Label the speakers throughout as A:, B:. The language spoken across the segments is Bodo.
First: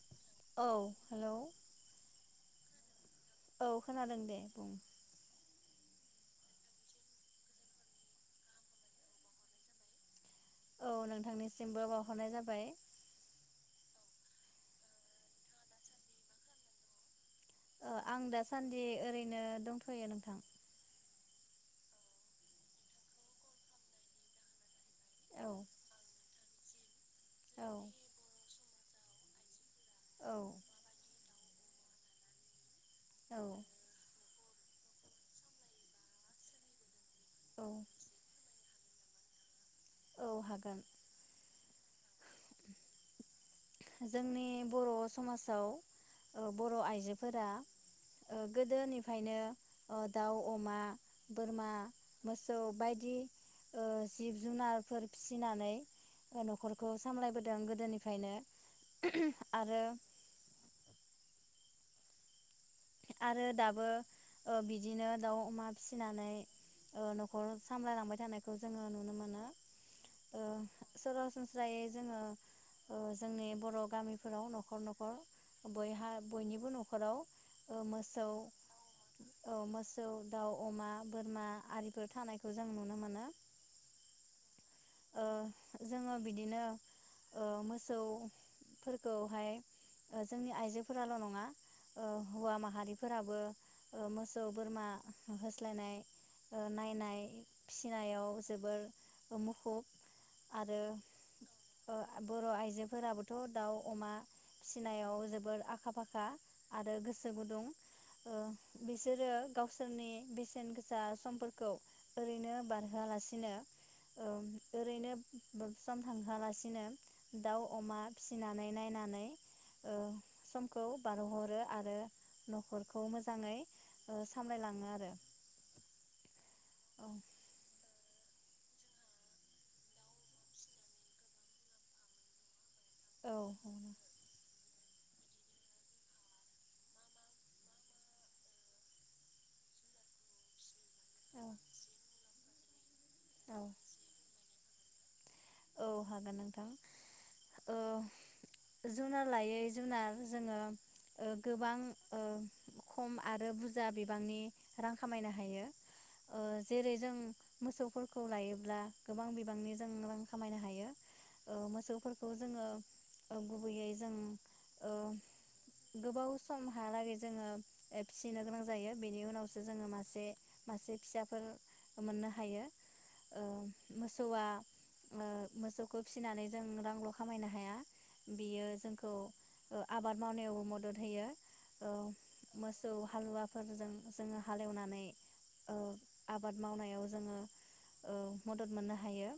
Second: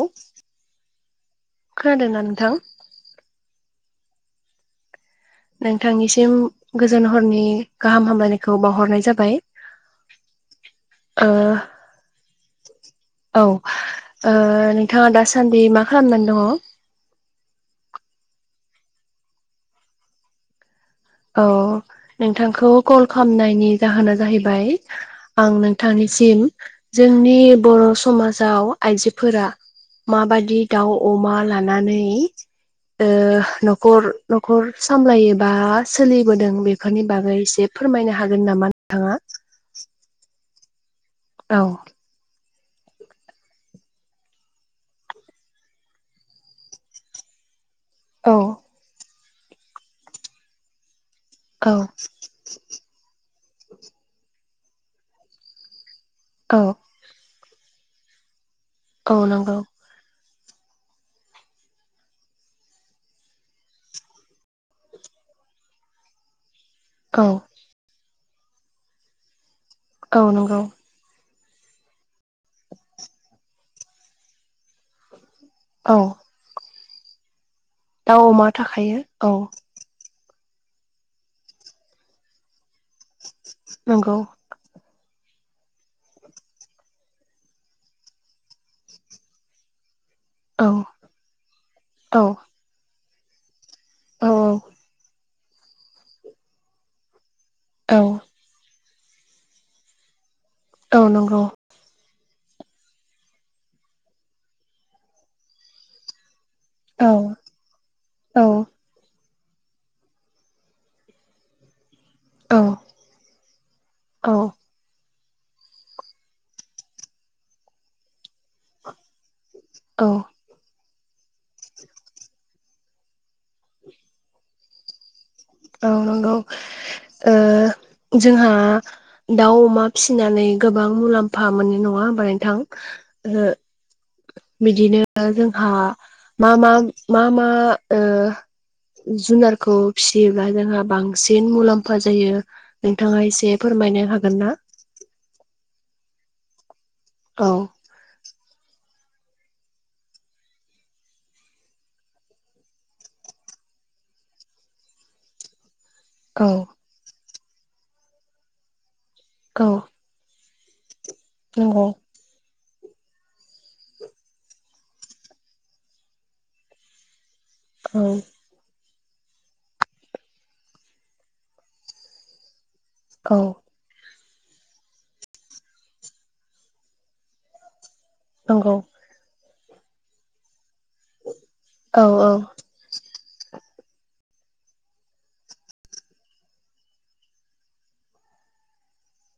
A: हेल
B: औ हेलौ
A: खोनादोंना नोंथां
B: औ खोनादों दे बुं
A: नोंथांनिसिम गोजोन हरनि गाहाम हामलायनायखौ बावहरनाय जाबाय
B: औ
A: ओ
B: नोंथांनिसिमबो बावहरनाय जाबाय
A: औ ओ नोंथाङा दासान्दि मा खालामनानै दङ
B: आं दासान्दि ओरैनो दंथयो नोंथां
A: औ नोंथांखौ कल खालामनायनि जाहोना जाहैबाय
B: औ
A: आं नोंथांनिसिम जोंनि
B: औ
A: बर समाजाव आइजोफोरा
B: औ
A: माबाजि दउ अमाल लाना न ओ
B: औ
A: नखर नख'र सामलायोबा सोलिबोदों बेफोरनि बागै एसे
B: औ
A: फोरमायनो हागोन नामा नोंथाङा
B: ब हागोन
A: औ
B: जोंनि बर समाजाव बर आइजोफोरा
A: औ
B: आगदनि ओंखायनो दाउ अमा बोरमा
A: औ
B: मोसौ बायदि जिब जुनारफोर फिसिनानै
A: औ
B: नखरखौ सामलायबो दों गोदोनिफ्रायनो।
A: औ नंगौ
B: आरो आरो दाबो बिदिनो दाउ अमा फिनानै
A: औ
B: नखराव सामलायलांबाय जानायखौ जोङो नुनो मोनो
A: औ नंगौ
B: जायो जोङो ओ जोंनि बर' गामिफोराव नखर नखर
A: औ
B: बयहा बयनिबो न नख'राव ओ
A: दाउ
B: मोसौ
A: अमा थाखायो
B: औ मोसौ दाउ अमा बोरमा आरिफोर थानायखौ जों नुनो मोनो
A: [inaudible] नंगौ
B: ओ जोङो बिदिनो ओ मोसौफोरखौहाय जोंनि
A: औ
B: आइजोफोराल नङा
A: औ
B: हौवा माहारिफोर फोराबो
A: औ
B: मोसौ बोरमा होस्लायनाय ओ‌ नायनाय
A: औ
B: फिसिनायाव जोबोर [unintelligible] [unintelligible] आरो
A: औ नंगौ
B: ओ बर' आइजोफोराबोथ' दाउ अमा फिनायाव जोबोद आखा-फाखा आरो
A: औ
B: गोसो गुदुं ओ
A: औ
B: बिसोरो गावसोरनि बेसेन गोसा समफोरखौ ओरैनो
A: औ
B: बारहोआलासिनो ओरैनो ब सम थांहोया लासिनो दाउ अमा फिसिनानै नायनानै
A: औ
B: खौ बारहरो आरो नखरखौ मोजाङै ओ सामलायलाङो आरो।
A: औ नंगौ
B: औ
A: ओ जोंहा दाउ अमा फिसिनानै गोबां मुलाम्फा मोनो नङा होमबा नोंथां?
B: औ
A: ओ
B: [unintelligible]
A: बिदिनो जोंहा मा मा मा मा ओ बांसिन मुलाम्फा जायो नोंथाङा एसे
B: औ औ
A: फोरमायनो हागोन ना?
B: औ हागोन नोंथां।
A: औ
B: ओ जुनार लायै जुनार जोङो ओ गोबां ओ खम आरो बुरजा बिबांनि रां खामायनो हायो।
A: औ
B: ओ जेरै जों। मोसौफोरखौ लायोब्ला गोबां
A: औ
B: बिबांनि जों रां खामायनो हायो ओ
A: नंगौ
B: मोसौफोरखौ जोङो गुबैयै जों ओ गोबाव समहालागै। जोङो
A: औ
B: फिसिनो गोनां जायो। बेनि उनावसो जोङो मासे मासे फिसाफोर मोननो हायो
A: औ।
B: थवा मोसौखौ फिसिनानै जों रांल खामायनो हाया। बियो
A: नंगौ
B: जोंखौ आबाद मावनायाव म मदद होयो ओ
A: औ औ
B: मोसौ हालुवाफोरजों जोङो हालेवनानै आबाद मावनायाव जोङो मदद मोननो हायो।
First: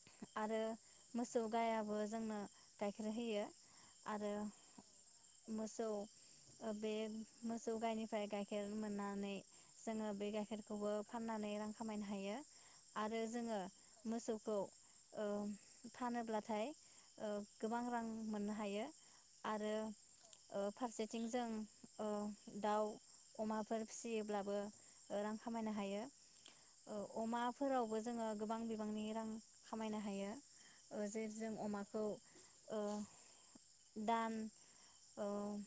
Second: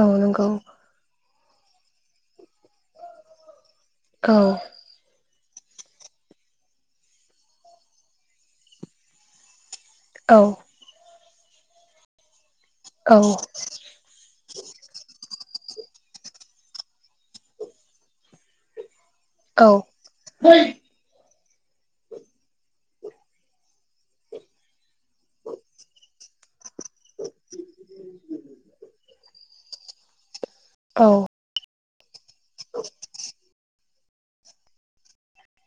A: औ नोंगौ
B: आरो मोसौ गायाबो जोंनो गाइखेर होयो। आरो
A: औ
B: मोसौ बे मोसौ गायनिफ्राय गाइखेर मोननानै जोङो बे
A: औ
B: गाइखेरखौबो फाननानै रां खामायनो हायो।
A: औ
B: आरो जोङो मोसौ द‌ ओ फानोब्लाथाय ओ गोबां रां मोननो हायो।
A: औ
B: आरो ओ फारसेथिं जों दाउ ओ अमाफोर फिसियोब्लाबो। रां खामायनो हायो। ओ अमाफोरावबो जोङो गोबां बिबांनि रां। खामायनो हायो
A: औ
B: ओ जे जों अमा औ
A: [inaudible]
B: दान ओम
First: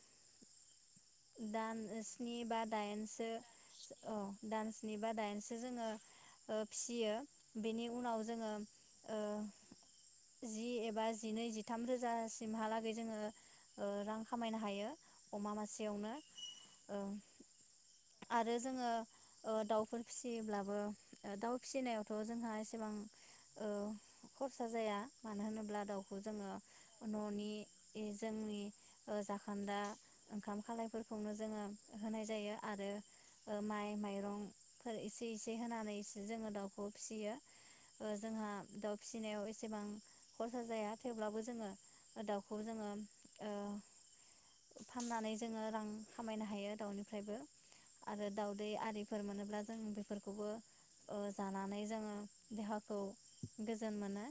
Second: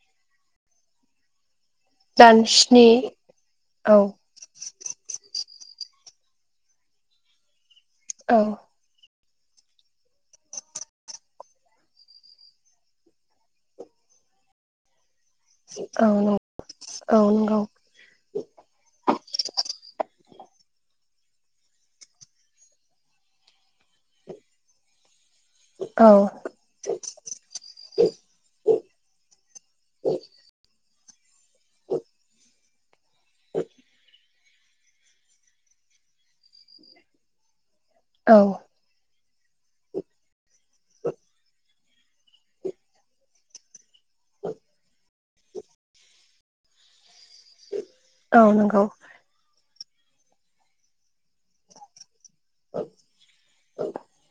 B: दान। स्नि बा दाइनसो औ दान्स। सिनिबा दाइनसो जोङो ओ फियो। बेनि उनाव
A: औ
B: जोङो ओ जि एबा जिनै जिथाम रोजासिमहालागै जोङो ओ रां खामायनो हायो अमा माथ
A: औ
B: यावनो
A: नंगौ
B: ओ
A: औ नंगौ
B: आरो जोङो ओ दाउफोर फिसियोब्लाबो दाउ फिसिनायावथ जोंहा एसेबां ओ खरसा जाया। मानो होनोब्ला
A: औ
B: दाउखौ जोङो ननि जोंनि जाखोन्दा खाम खालायफोरखौनो जोङो होनाय जायो आरो ओ माइ माइरं फोर इसे इसे होनानैसो जोङो दाउखौ फिसियो।
A: औ
B: जोंहा दाउ फि [unintelligible] नायाव एसेबां खरसा जाया थेवब्लाबो जोङो। दाउखौ जोङो ओ नानै जोङो रां खामायनो हायो दाउनि फ्रायबो आरो
A: औ
B: दाउदै
A: नंगौ
B: आरिफोर मोनोब्ला जों बेफोरखौबो ओ जानानै जोङो देहाखौ गोजोन मोनो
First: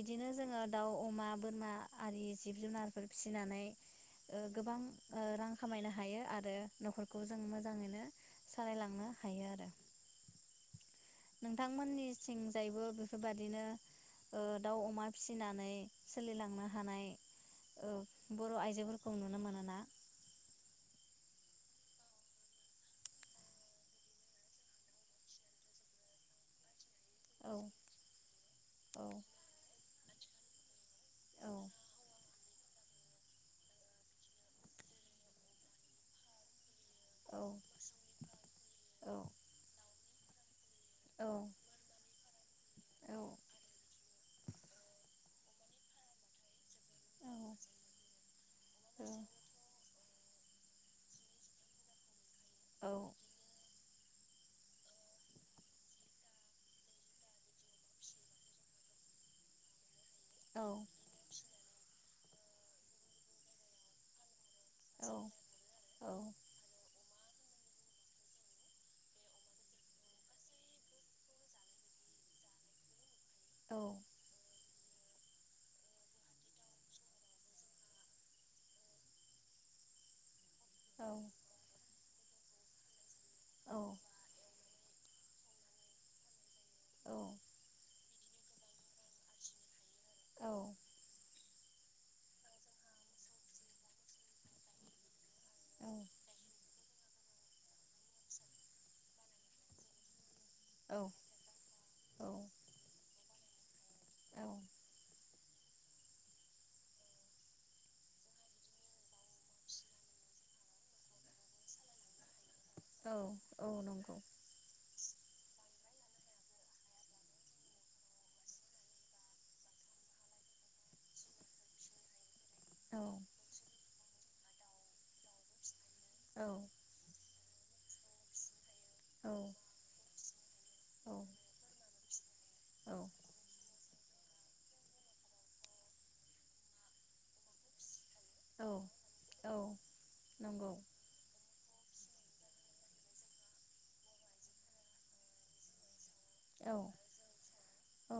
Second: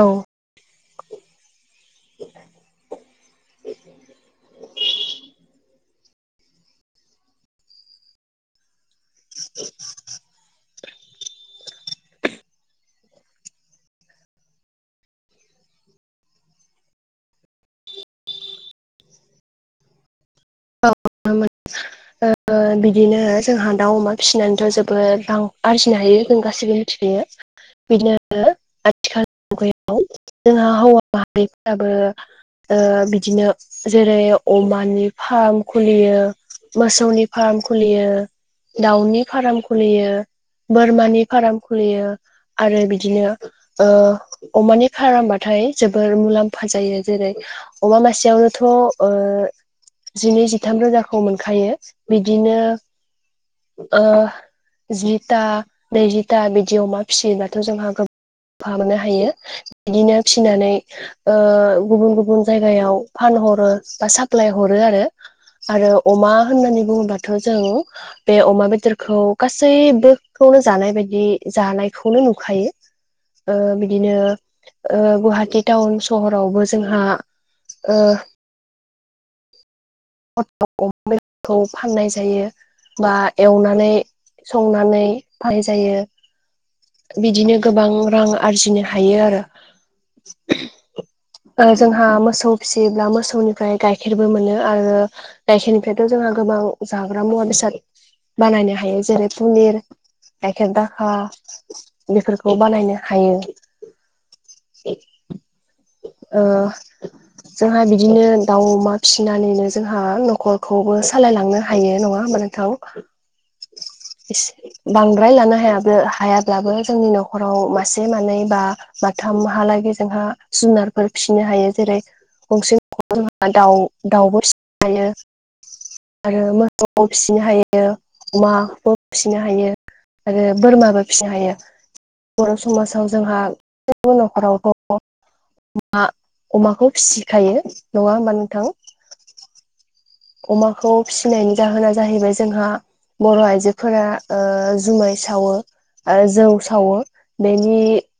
A: औ
B: जोङो। दाउ अमा बोरमा। आरि जिब जुनारफोर फिसिनानै ओ गोबां रां खामायनो हायो आरो न'खरखौ जों मोजाङैनो सालायलांनो हायो। आरो
A: [unintelligible]
B: नोंथांमोननिथिंजायबो बेफोरबादिनो ओ दाउ अमा फिसिनानै सोलिलांनो हानाय ओ बर' आइजोफोरखौ नुनो मोनोना?
A: औ ओ बिदिनो जोंहा दाउ अमा फिसिनानैथ जोबोद रां आरजिनो हायो जों गासिबो
B: औ
A: बिदिनो
B: औ
A: आथिखाल मुगायाव जोंहा हौवा
B: औ
A: माहारिफोराबो बिदिनो ओ जेरै अमानि फार्म खुलियो मोसौनि फार्म खुलियो दाउनि
B: औ
A: फाराम खुलियो बोरमानि फाराम खुलियो आरो
B: औ
A: बिदिनो अमानि फारामबाथाय जोबोर मुलाम फा जायो जेरै
B: औ
A: अमा मासेयावनोथ
B: औ औ
A: ओ जिनै जिथाम रोजाखौ मोनखायो बिदिनो जिथा नैजिथा बिदि अमा फिसियोब्लााथ जोंहा गोब फा मोननो हायो बिदिनो फिनानै गुबुन गुब बुन जायगायाव फानहरो बा साप्लाइ हरो आरो आरो अमा होननानै बुङोबा थ जों बे अमा बेदरखौ गासैबो खौनो जानाय बायदि जानायखौनो नुखायो। बिदिनो ओ गुवाहाटी टाउन सहरावबो जोंहा ओ [inaudible] खौ फाननाय जा जायो बा
B: औ
A: एवनानै संनानै फान्नाय जायो बिदिनो गोबां रां आरजिनो हा हायो आरो जोंहा मोसौ फिसियोब्ला मोसौनिफ्राय गाइखेरबो मोनो आरो गायखेरनिफ्रायथ जोंहा गोबां जाग्रा मुवा बेसाद बानायनो हायो जेरै पनिर गाइखेर
B: औ
A: दाखा बेफोरखौ बानायनो हायो। ओ जोंहा बिदिनो दाउ अमा फिसिनानैनो जोंहा न'खर खौबो सालायलांनो हायो नङा होमबा नोंथां
B: औ औ नंगौ
A: इस बांद्राय लानो हाया हायाब्लाबो जोंनि न'खराव मासे मानै बा माथामहालागै जोंहा जुनारफोर फिसिनो हायो जेरै गंसे
B: औ
A: दाउ दाउबो फिस खायो आरो
B: औ
A: मो [inaudible] फिसिनो हायो अमा
B: औ
A: फिसिनो हायो आरो बोरमाबो फिसिनो हायो बर समाजाव जोंहा गोबां नखरावथ अमा अमाखौ फिसिखायो नङा होमबा नोंथां?
B: औ नंगौ
A: अमाखौ फिनाय नि जाहोना जाहैबाय जोंहा बर आइजोफोरा जुमाय सावो ओ जौ
B: औ
A: सावो बेनि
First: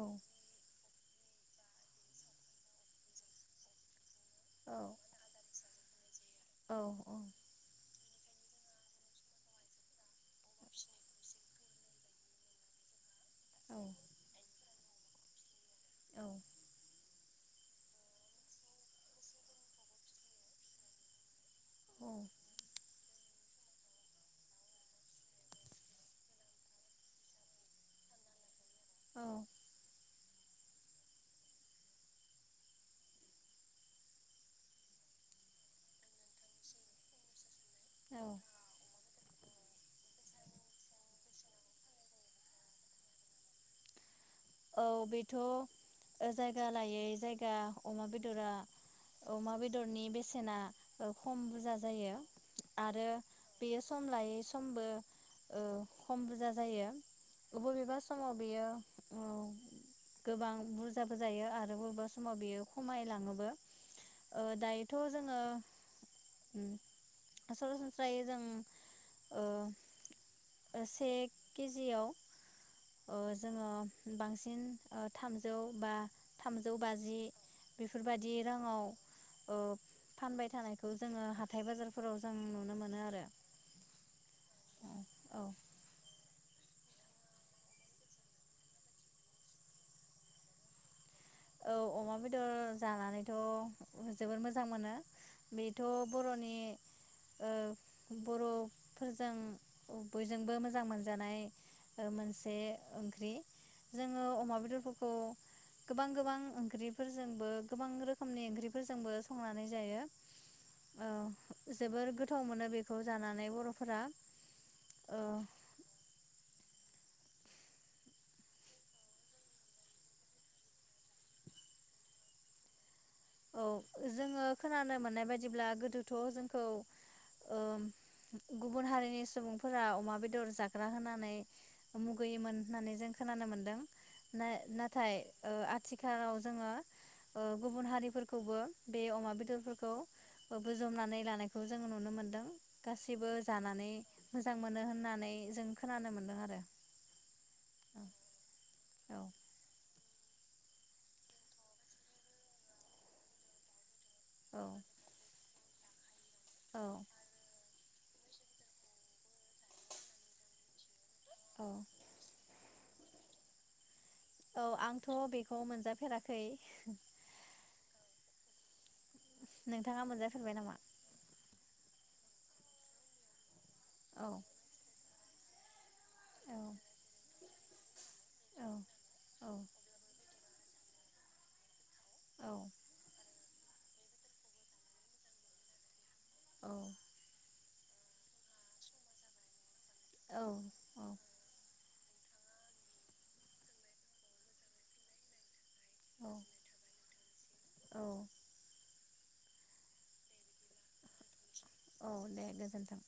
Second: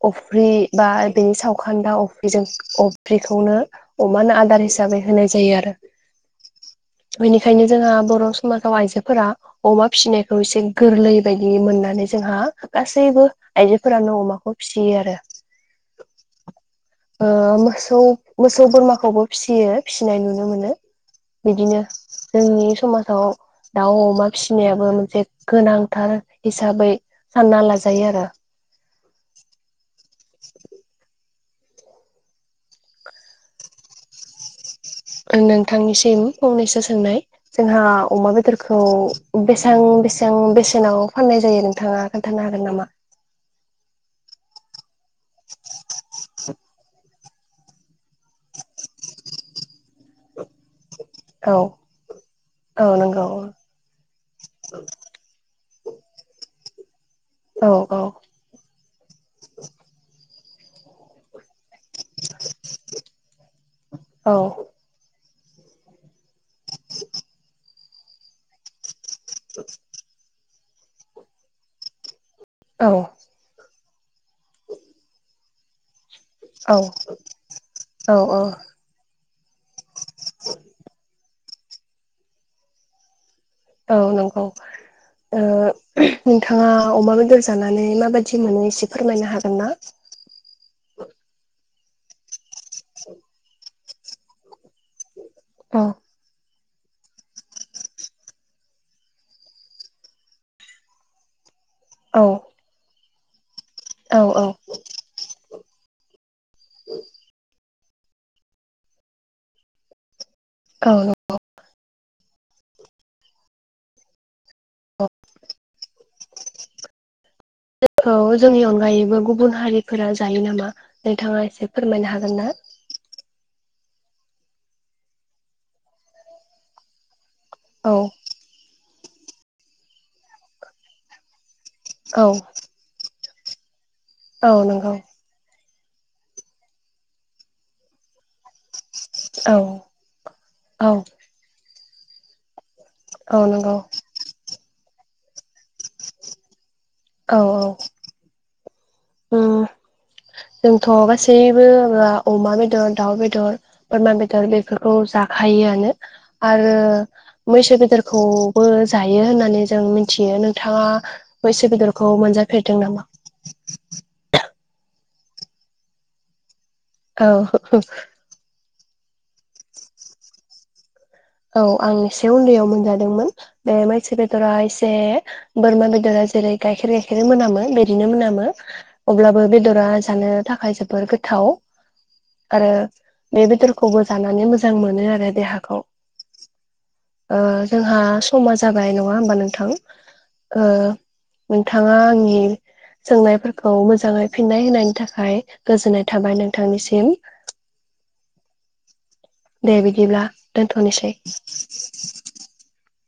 A: अफ्रि बा बेनि सावखान्दा अफ्रिजों अफ्रिखौनो अमानो आद आदार हिसाबै होनाय जायो आरो
B: औ
A: बेनिखायनो जोंहा ब बर' समाजाव आइजोफोरा अमा फिसिनायखौ एसे गोरलै बायदि मोननानै जोंहा गासैबो
B: औ औ
A: आइजोफोरानो अमाखौ फिसियो आरो।
B: औ
A: [inaudible] ओ मोसौ मोसौ बोरमाखौबो फिसियो फिसिनाय नुनो मोनो। बिदिनो जोंनि समाजाव दाउ अमा फिसिनायाबो मोनसे गोनांथार हिसाबै सानना लाजायो आरो
B: औ
A: नोंथांनिसिम फंनैसो सोंनाय जोंहा अमा बेदरखौ बेसेबां-बेसेबां बेसेनाव फाननाय जायो नोंथाङा खोन्थानो हागोन नामा
B: औ बेथ जायगा जायगा लायै-जायगा अमा बेदरा अमा बेदरनि बेसेना ओ खम
A: औ
B: बुरजा जायो,
A: औ
B: आरो
A: नंगौ
B: बेयो सम लायै समबो ओ खम बुरजा जायो।
A: औ औ
B: बबेबा समाव बियो
A: [inaudible]
B: गोबां बुरजाबो जायो आरो बबेबा समाव बि खमायलाङोबो
A: औ
B: ओ दायोथ' जोङो उम सरासनस्रायै जों ओ
A: [inaudible]
B: से केजियाव अ जोंङो बांसिन थामजौ बा थामजौ
A: औ
B: बाजि
A: औ
B: बेफोरबादि
A: औ
B: राङाव अ फानबाय थानायखौ जोङो हा हाथाइ बाजारफोराव जों नुनो मोनो आरो
A: औ नंगौ
B: औ
A: ओ नोंथाङा अमा बेदर जानानै मा बायदि मोनो एसे फोरमायनो हागोन ना?
B: औ अमा बेदर जानानैथ जोबोद मोजां मोजां मोनो बेथ'
A: औ
B: बर'नि ओ बरफोरजों बयजोंबो मोजां मोनजानाय ओ
A: औ
B: मोनसे ओंख्रि
A: औ
B: जोङो अमा
A: औ
B: बेदरफोरखौ गोबां गोबां ओंख्रिफोरजोंबो गोबां रोखोमनि ओंख्रिफोरजोंबो संनानै जायो औ जोबोर गोथाव मोनो बेखौ जानानै बर'फोरा
A: अ [inaudible]
B: औ
A: [unintelligible] जोंनि अनगायैबो गुबुन हारिफोरा जायो नामा नोंथाङा एसे फोरमायनो हागोन ना?
B: औ जोङो खोनानो मोननाय बायदिब्ला गोदोथ' जोंखौ ओ
A: औ
B: गुबुन हारिनि सुबुंफोरा अमा बेदर जाग्रा होनानै
A: औ
B: मुगैयोमोन होननानै जों खोनानो मोन्दों
A: औ नंगौ
B: ना-नाथाय ओ आ आथिखालाव जोङो ओ गुबुन हारि खौबो बे अमा
A: औ
B: बेदरफोरखौ
A: औ
B: बोजबनानै लानायखौ जोङो नुनो मोनदों गासिबो
A: औ नंगौ
B: जानानै मोजां मोनो होननानै जों खोनानो मोन्दों आरो।
A: औ औ
B: औ
A: उम जोंथ गासैबो अमा बेदर, दाउ बेदर बोरमा बेदर
B: औ
A: बेफोरखौ जाखायोआनो। [inaudible] आरो
B: औ
A: मैसो बेदरखौबो जायो होननानै जों मिथियो। नोंथाङा बैसो
B: औ
A: बेदरखौ मोनजा फेरदों नामा?
B: औ आंथ बेखौ मोनजाफेराखै
A: औ
B: नोंथाङा मोनजाफेरबाय नामा?
A: औ आं एसे उन्दैयाव मोनजादोंमोन। ए मैसो
B: औ
A: बेदरा एसे बोरमा बेदरा जेरै
B: औ
A: गाइखेर गाइखेर मोनामो बिदिनो मोनामो
B: औ
A: अब्लाबो
B: औ
A: बेदरा जानो थाखाय जोबोर गोथाव
B: औ
A: आरो बे बेदरखौबो जानानै मोजां मोनो आरो देहाखौ।
B: औ
A: ओ जोंहा समा जाबाय नङा होमबा नोंथां?
B: औ
A: ओ थाङा आंनि सोंनायफोरखौ मोजाङै फिननाय होनायनि थाखाय गोजोननाय थाबाय नोंथांनिसिम।
B: औ
A: दे बिदिब्ला दोनथनोसै।
B: औ दे गोजोन्थों।